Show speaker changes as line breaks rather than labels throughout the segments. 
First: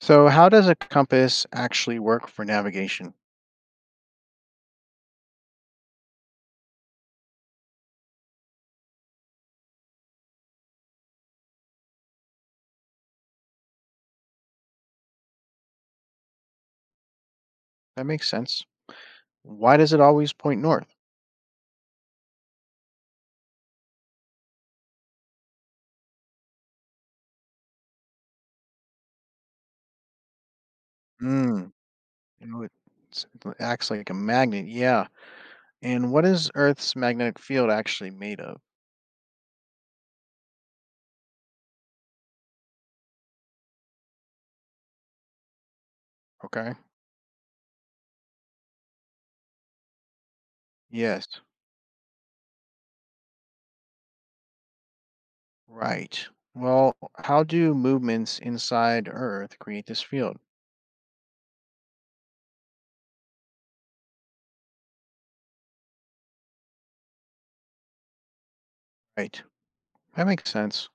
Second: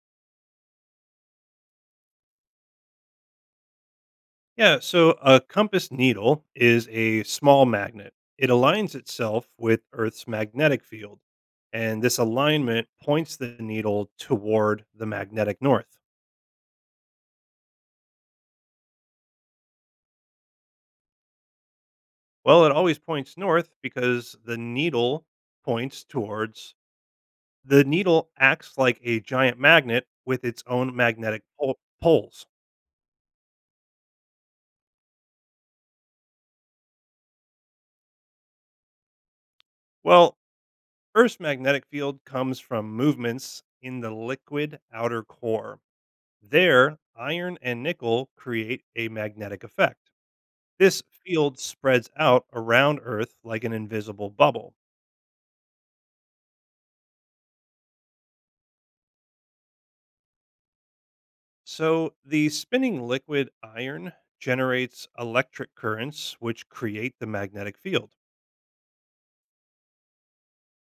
So, how does a compass actually work for navigation?
Yeah, so a compass needle is a small magnet. It aligns itself with Earth's magnetic field, and this alignment points the needle toward the magnetic north.
That makes sense. Why does it always point north?
Well, it always points north because points towards the needle acts like a giant magnet with its own magnetic
Mm.
poles.
You know, it's, it acts like a magnet. Yeah. And what is Earth's magnetic field actually made of?
Well, Earth's magnetic field comes from movements in the liquid outer core.
Okay.
There, iron and nickel create a magnetic effect. This
Yes.
field spreads out around Earth like an invisible bubble.
Right. Well, how do movements inside Earth create this field?
So, the spinning liquid iron generates electric currents, which create the magnetic field.
Right. That makes sense.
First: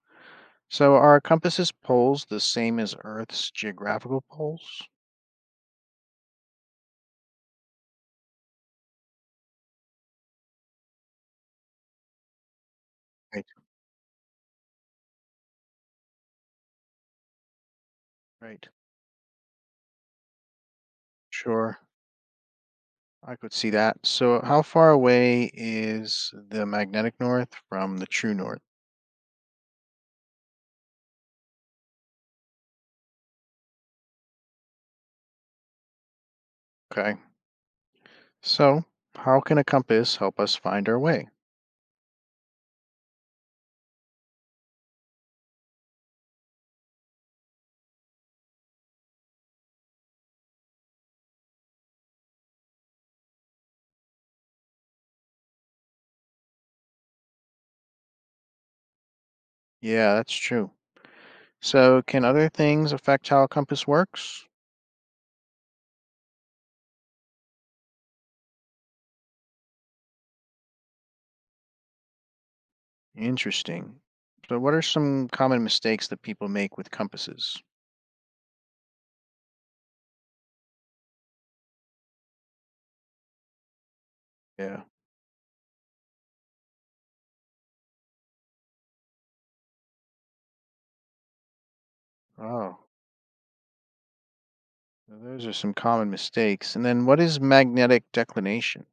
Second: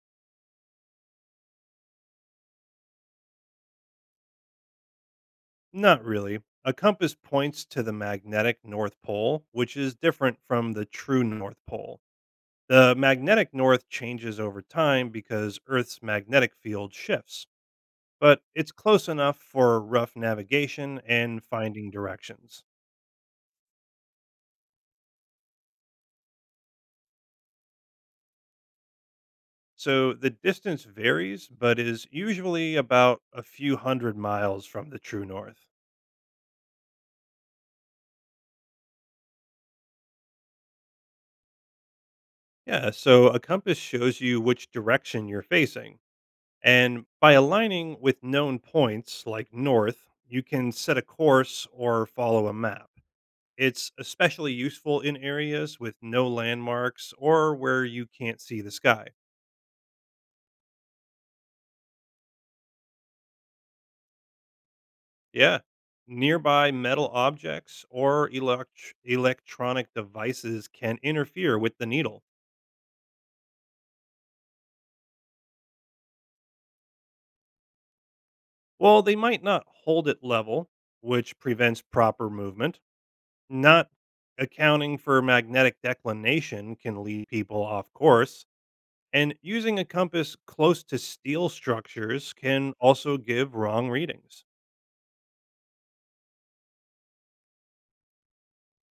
So are compasses poles the same as Earth's geographical poles?
Not really. A compass points to the magnetic North Pole, which is different from the true North Pole. The
Right,
magnetic North changes over time because Earth's magnetic field shifts, but
right.
it's close enough for rough navigation and
Sure,
finding directions.
I could see that. So how far away is the magnetic north from the true north?
So the distance varies, but is usually about a few hundred miles from the true north.
Okay. So how can a compass help us find our way?
Yeah, so a compass shows you which direction you're facing. And by aligning with known points like north, you can set a course or follow a map. It's especially useful in areas with no landmarks or where you can't see the sky.
Yeah, that's true. So, can other things affect how a compass works?
Yeah. Nearby metal objects or electronic devices can interfere with the needle.
Interesting. So, what are some common mistakes that people make with compasses?
Well, they might not hold it level, which prevents proper movement. Not
Yeah.
accounting for magnetic declination can lead people off course. And using a compass close to steel structures can
Oh,
also give wrong readings.
so those are some common mistakes. And then, what is magnetic declination?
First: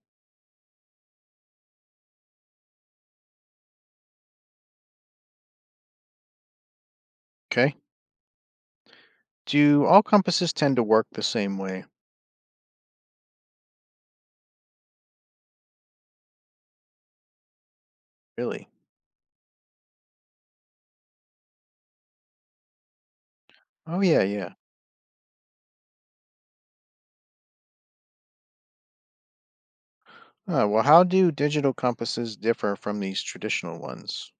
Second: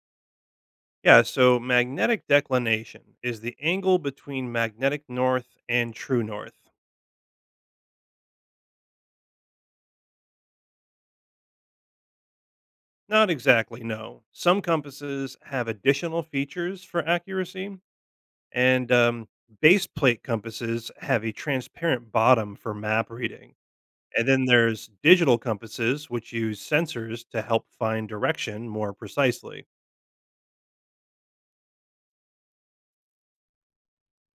Yeah, so magnetic declination is the angle between magnetic north and true north.
Okay. Do all compasses tend to work the same way?
Not exactly, no. Some compasses have additional features for accuracy,
Really?
and base plate compasses have a transparent bottom for map reading.
Oh, yeah,
And then
yeah.
there's digital compasses, which use sensors to help find direction more precisely.
Oh, well, how do digital compasses differ from these traditional ones?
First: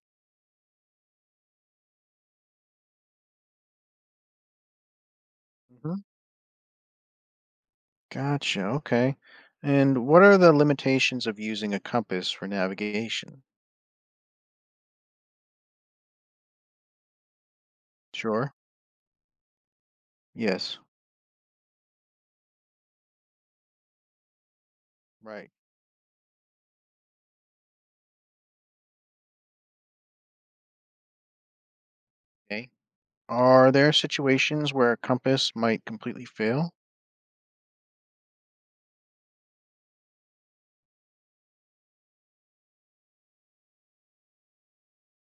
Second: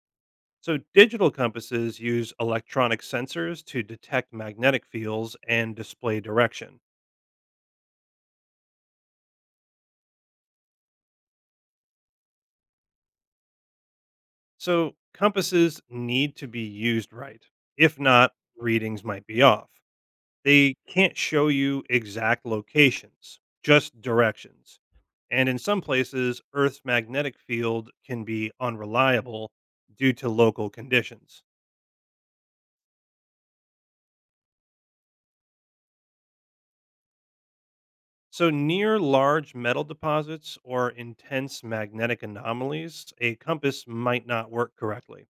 So, digital compasses use electronic sensors to detect magnetic fields and
Hmm.
display direction.
Gotcha. Okay. And what are the limitations of using a compass for navigation?
So, compasses need to be used right. If not,
Sure.
readings might be off. They
Yes.
can't show you exact locations, just directions. And
Right.
in some places, Earth's magnetic field can be unreliable due to local conditions.
Okay. Are there situations where a compass might completely fail?
So, near large metal deposits or intense magnetic anomalies, a compass might not work correctly.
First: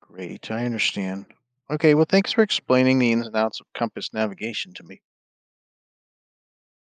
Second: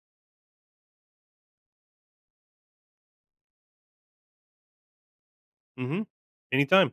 Great, I understand. Okay, well, thanks for explaining the ins and outs of compass navigation to me.
Hmm. Anytime.